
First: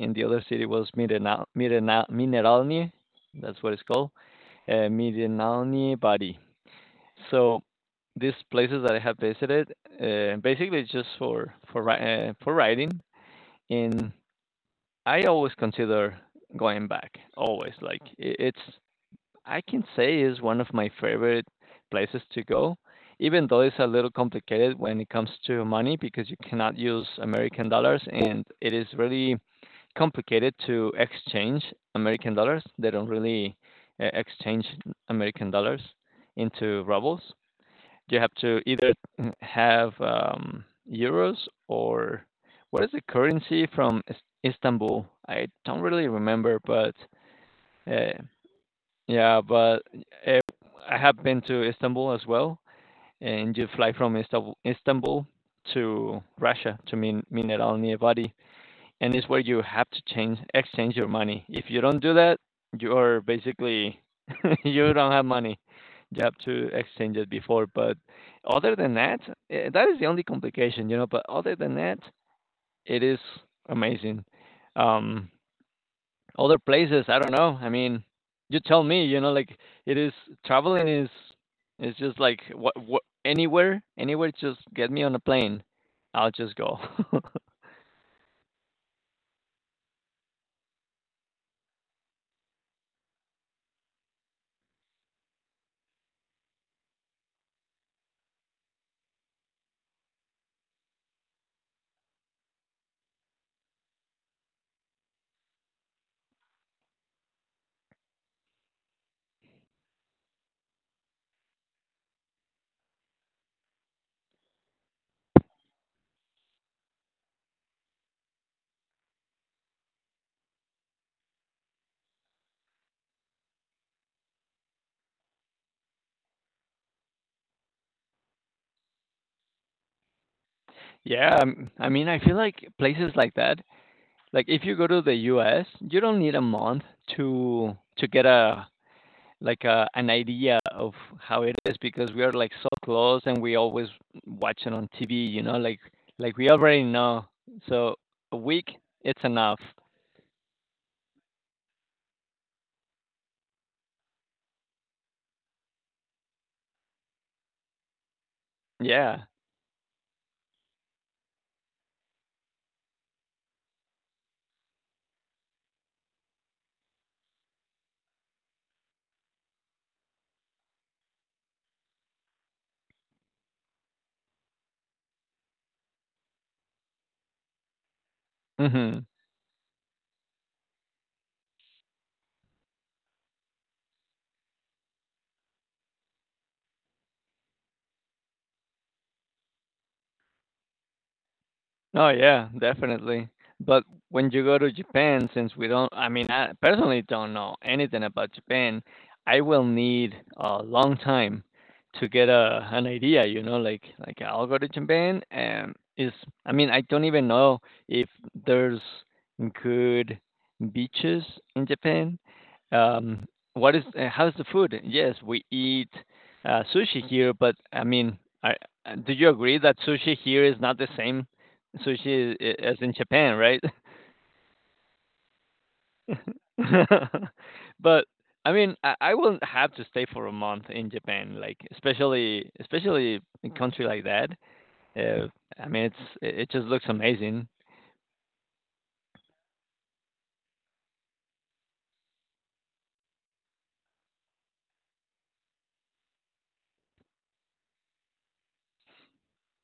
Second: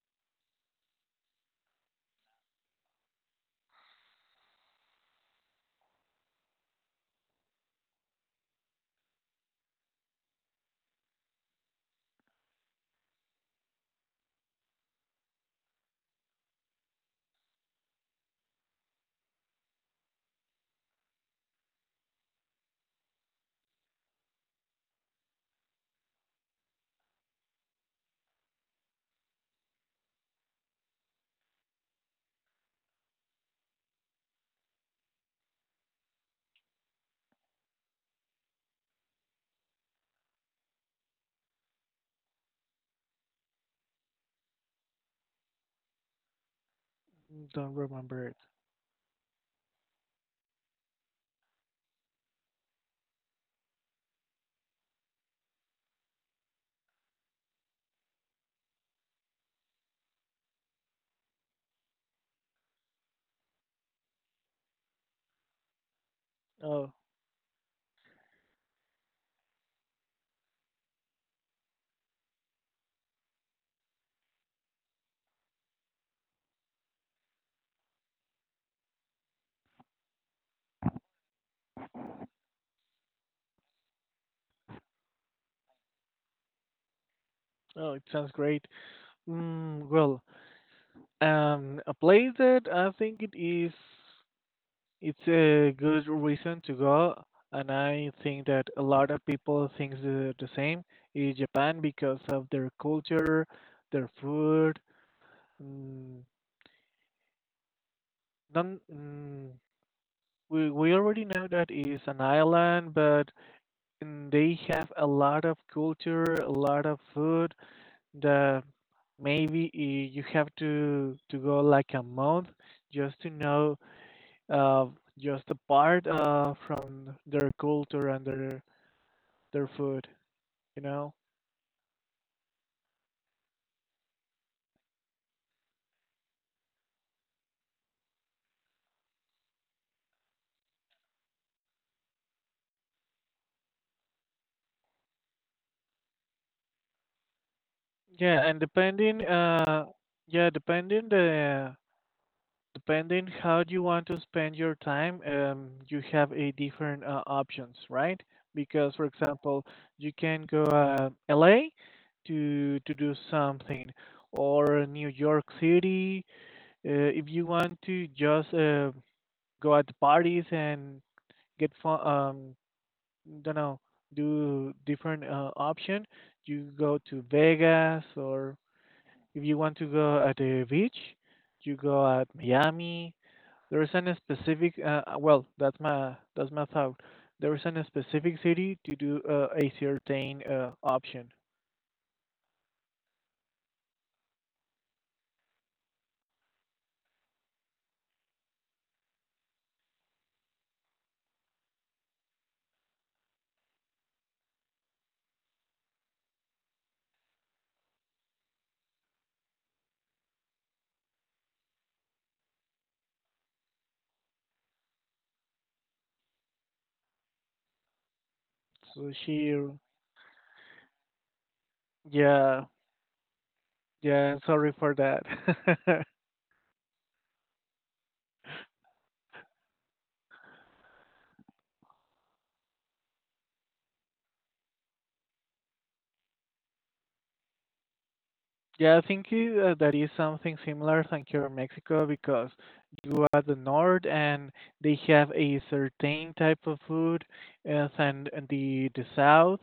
A: and the other city was Mirena Mineralny, that's what it's called, Mirenalny Vody. So these places that I have visited, basically it's just for riding, and I always consider going back. Always like it's I can say is one of my favorite places to go, even though it's a little complicated when it comes to money because you cannot use American dollars and it is really complicated to exchange American dollars. They don't really exchange American dollars into rubles. You have to either have euros or what is the currency from Istanbul? I don't really remember, but
B: Don't
A: uh,
B: remember it.
A: yeah, but uh, I have been to Istanbul as well, and you fly from Istanbul to Russia, to Mineral Nevadi, and it's where you have to change exchange your money. If you don't do that, you are basically *laughs* you don't have money. You have to
B: Oh,
A: exchange it before. But other than that, that is the only complication, you know. But other than that, it is amazing. Um, other places, I don't know. I mean, you tell me, you know, like it is traveling is just like what anywhere, anywhere. Just get me on a plane, I'll just go. *laughs*
B: oh, it sounds great. Well, a place that I think it's a good reason to go, and I think that a lot of people think the same is Japan because of their culture, their food. Mm, non, we already know that it's an island, but, and they have a lot of culture, a lot of food that maybe you have to go like a month just to know, uh, just a part, from their culture and their food, you know.
A: Yeah, I mean, I feel like places like that, like if you go to the US, you don't need a month to get a like a, an idea of how it is because we are like so close and we always watch it on TV, like we already know. So a
B: Yeah, and
A: week, it's
B: depending
A: enough.
B: yeah, depending how you want to spend your time, you have a different, options, right? Because, for
A: Yeah.
B: example, you can go, LA to do something, or New York City, if you want to just, go at parties and get fun. Don't know, do different, option. You go to Vegas, or
A: Mhm.
B: if you want to go at a beach, you go at Miami. There is a specific, well, that's my thought. There is a specific city to do, a certain, option.
A: Oh, yeah, definitely. But when you go to Japan, since we don't, I mean, I personally don't know anything about Japan, I will need a long time to get a an idea, you know, like I'll go to Japan and is I mean, I don't even know if there's good beaches in Japan. Um, what is how's the food? Yes, we eat sushi here, but I mean, I, do
B: So
A: you
B: she,
A: agree that sushi here is not the same sushi
B: yeah,
A: as in Japan, right?
B: yeah. Sorry for that.
A: *laughs* But I mean, I wouldn't have to stay for a month in Japan, like especially in a country like that. Uh, I mean, it's it just looks amazing.
B: *laughs* Yeah, I think, that is something similar than here in Mexico, because you are the north and they have a certain type of food, than the south.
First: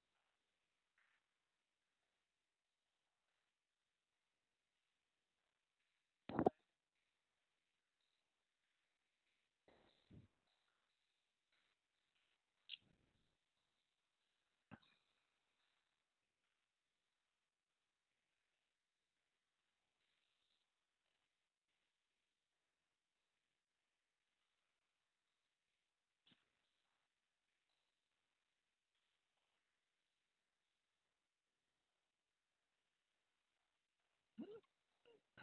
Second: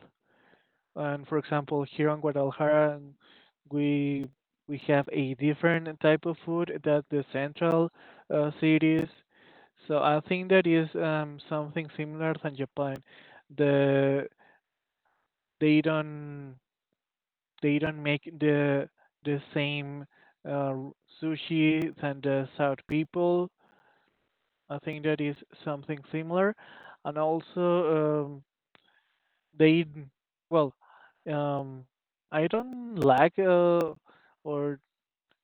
B: And for example, here in Guadalajara, we we have a different type of food that the central, cities. So I think that is, something similar than Japan. The they don't make the same, uh, sushi than the South people. I think that is something similar, and also, um, They, well, um, I don't like, or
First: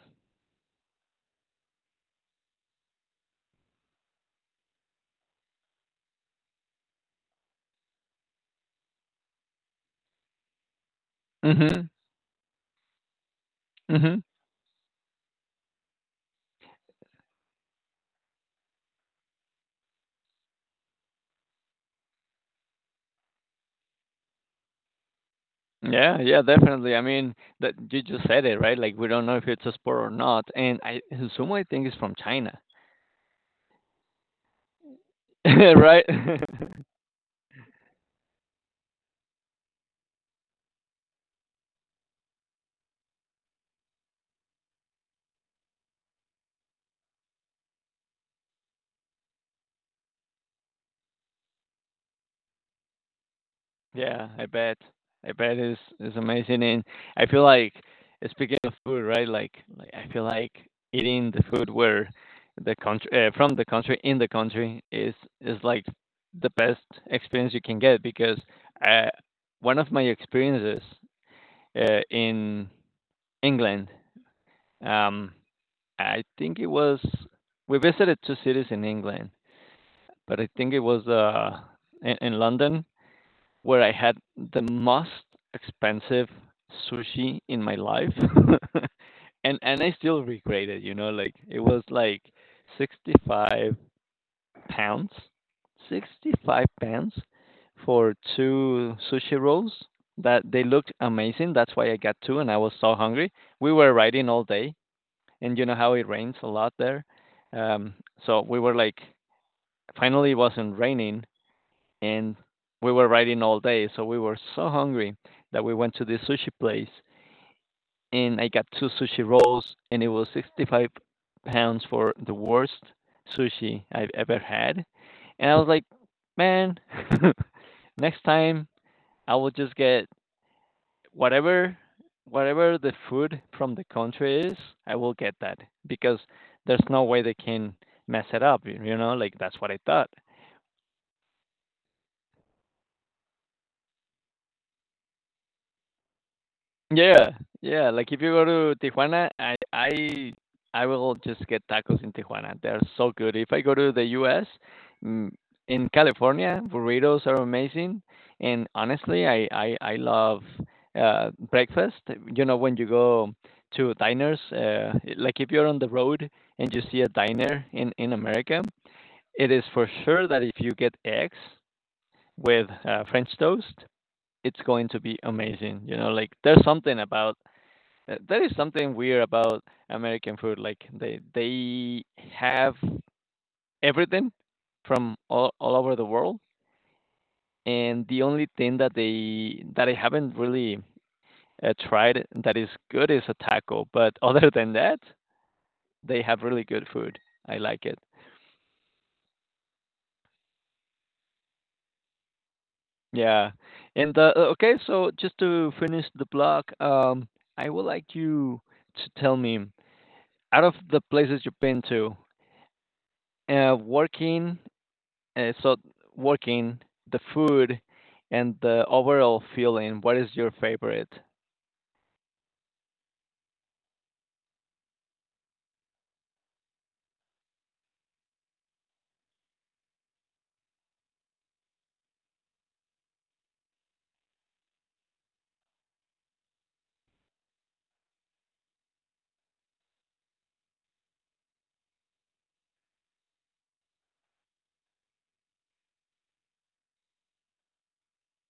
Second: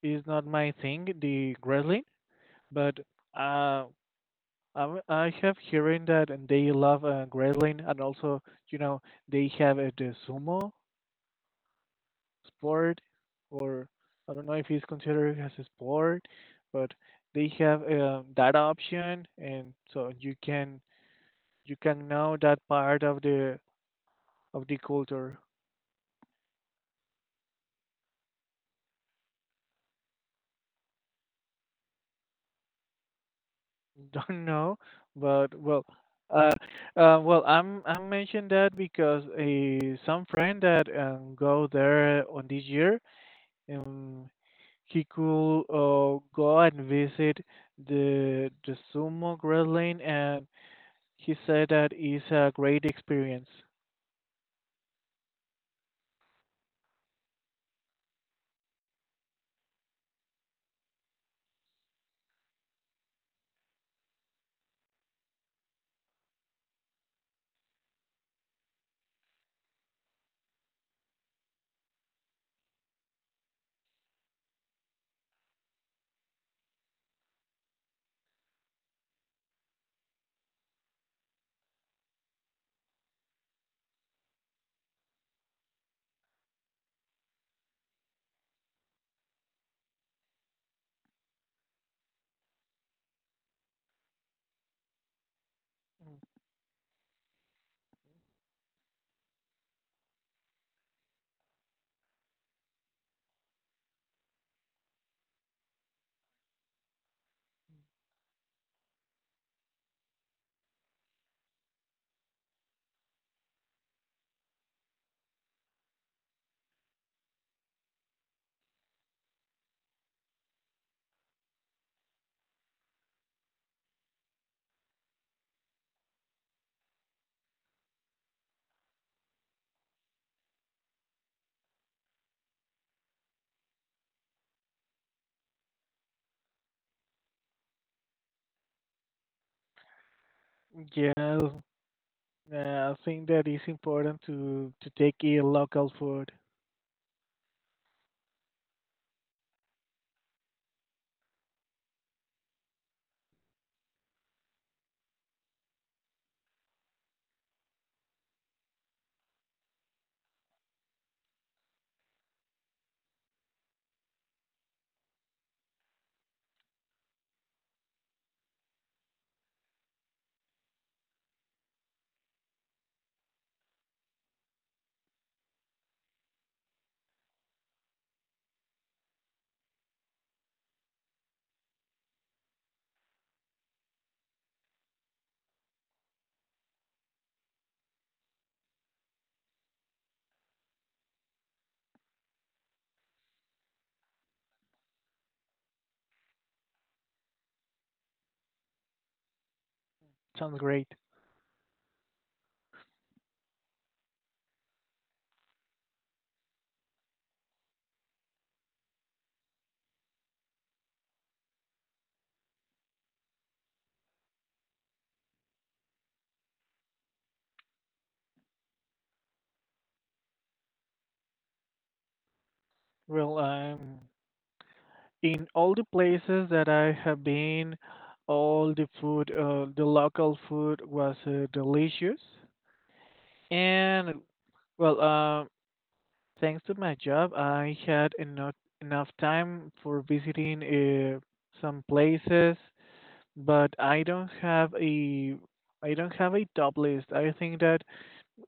B: is not my thing, the wrestling, but, uh, I have hearing that, and they love, grilling. And also, you know they have, the sumo
A: Mhm.
B: sport, or
A: Mhm.
B: I don't know if it's considered as a sport, but they have, that option, and so you can know that part of the culture.
A: Yeah, definitely. I mean, that you just said it, right? Like we don't know if it's a sport or not, and I assume I think it's from China,
B: *laughs* Don't know,
A: *laughs*
B: but well,
A: right? *laughs*
B: uh, well, I'm mentioning that because a some friend that, go there on this year, um, he could, go and visit the sumo wrestling, and he said that is a great experience.
A: Yeah, I bet. I bet it's amazing, and I feel like speaking of food, right? Like I feel like eating the food where the country in the country is like the best experience you can get because uh, one of my experiences in England, um, I think it was we visited two cities in England, but I think it was in London where I had the most expensive sushi in my life. *laughs* And I still regret it, you know, like, it was, like, 65 pounds, £65 for 2 sushi rolls that they looked amazing, that's why I got 2, and I was so hungry. We were riding all day, and you know how it rains a lot there? Um, so we were like finally, it wasn't raining, and we were riding all day, so we were so hungry that we went to this sushi place, and I got two sushi rolls, and it was £65 for the worst sushi I've ever had, and I was like, man, *laughs* next time I will just get whatever whatever the food from the country is, I will get that because there's no way they can mess it up, you know, like that's what I thought.
B: Yeah, I think that is important to take a local food.
A: Yeah, yeah, like, if you go to Tijuana, I I will just get tacos in Tijuana, they're so good. If I go to the US, mm, in California, burritos are amazing, and honestly, I I love, breakfast. You know, when you go to diners, like, if you're on the road and you see a diner in America, it is for sure that if you get eggs with, French toast, it's going to be amazing, you know, like, there's something about That is something weird about American food. Like they have everything from all over the world, and the only thing that they that I haven't really tried that is good is a taco. But *laughs* other than that, they have really good food. I like it.
B: Sounds great.
A: Yeah. And okay, so just to finish the blog, I would like you to tell me out of the places you've been to, uh, working Uh, so working, the food, and the overall feeling. What is your favorite?
B: Well, in all the places that I have been, all the food, the local food was, delicious. And well, thanks to my job, I had enough time for visiting, uh, some places, but I don't have a top list. I think that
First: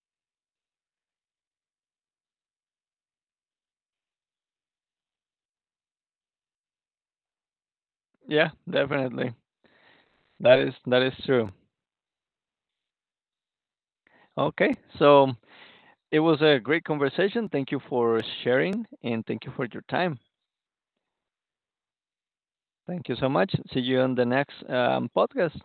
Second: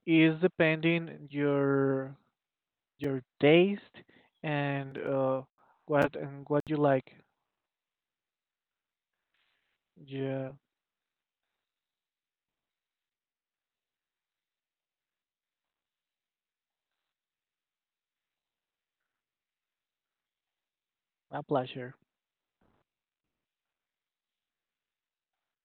B: is depending your taste and, what you like.
A: Yeah, definitely.
B: Yeah,
A: That is true. Okay, so it was a great conversation. Thank you for sharing, and thank you for your time.
B: my pleasure.
A: Thank you so much. See you on the next podcast.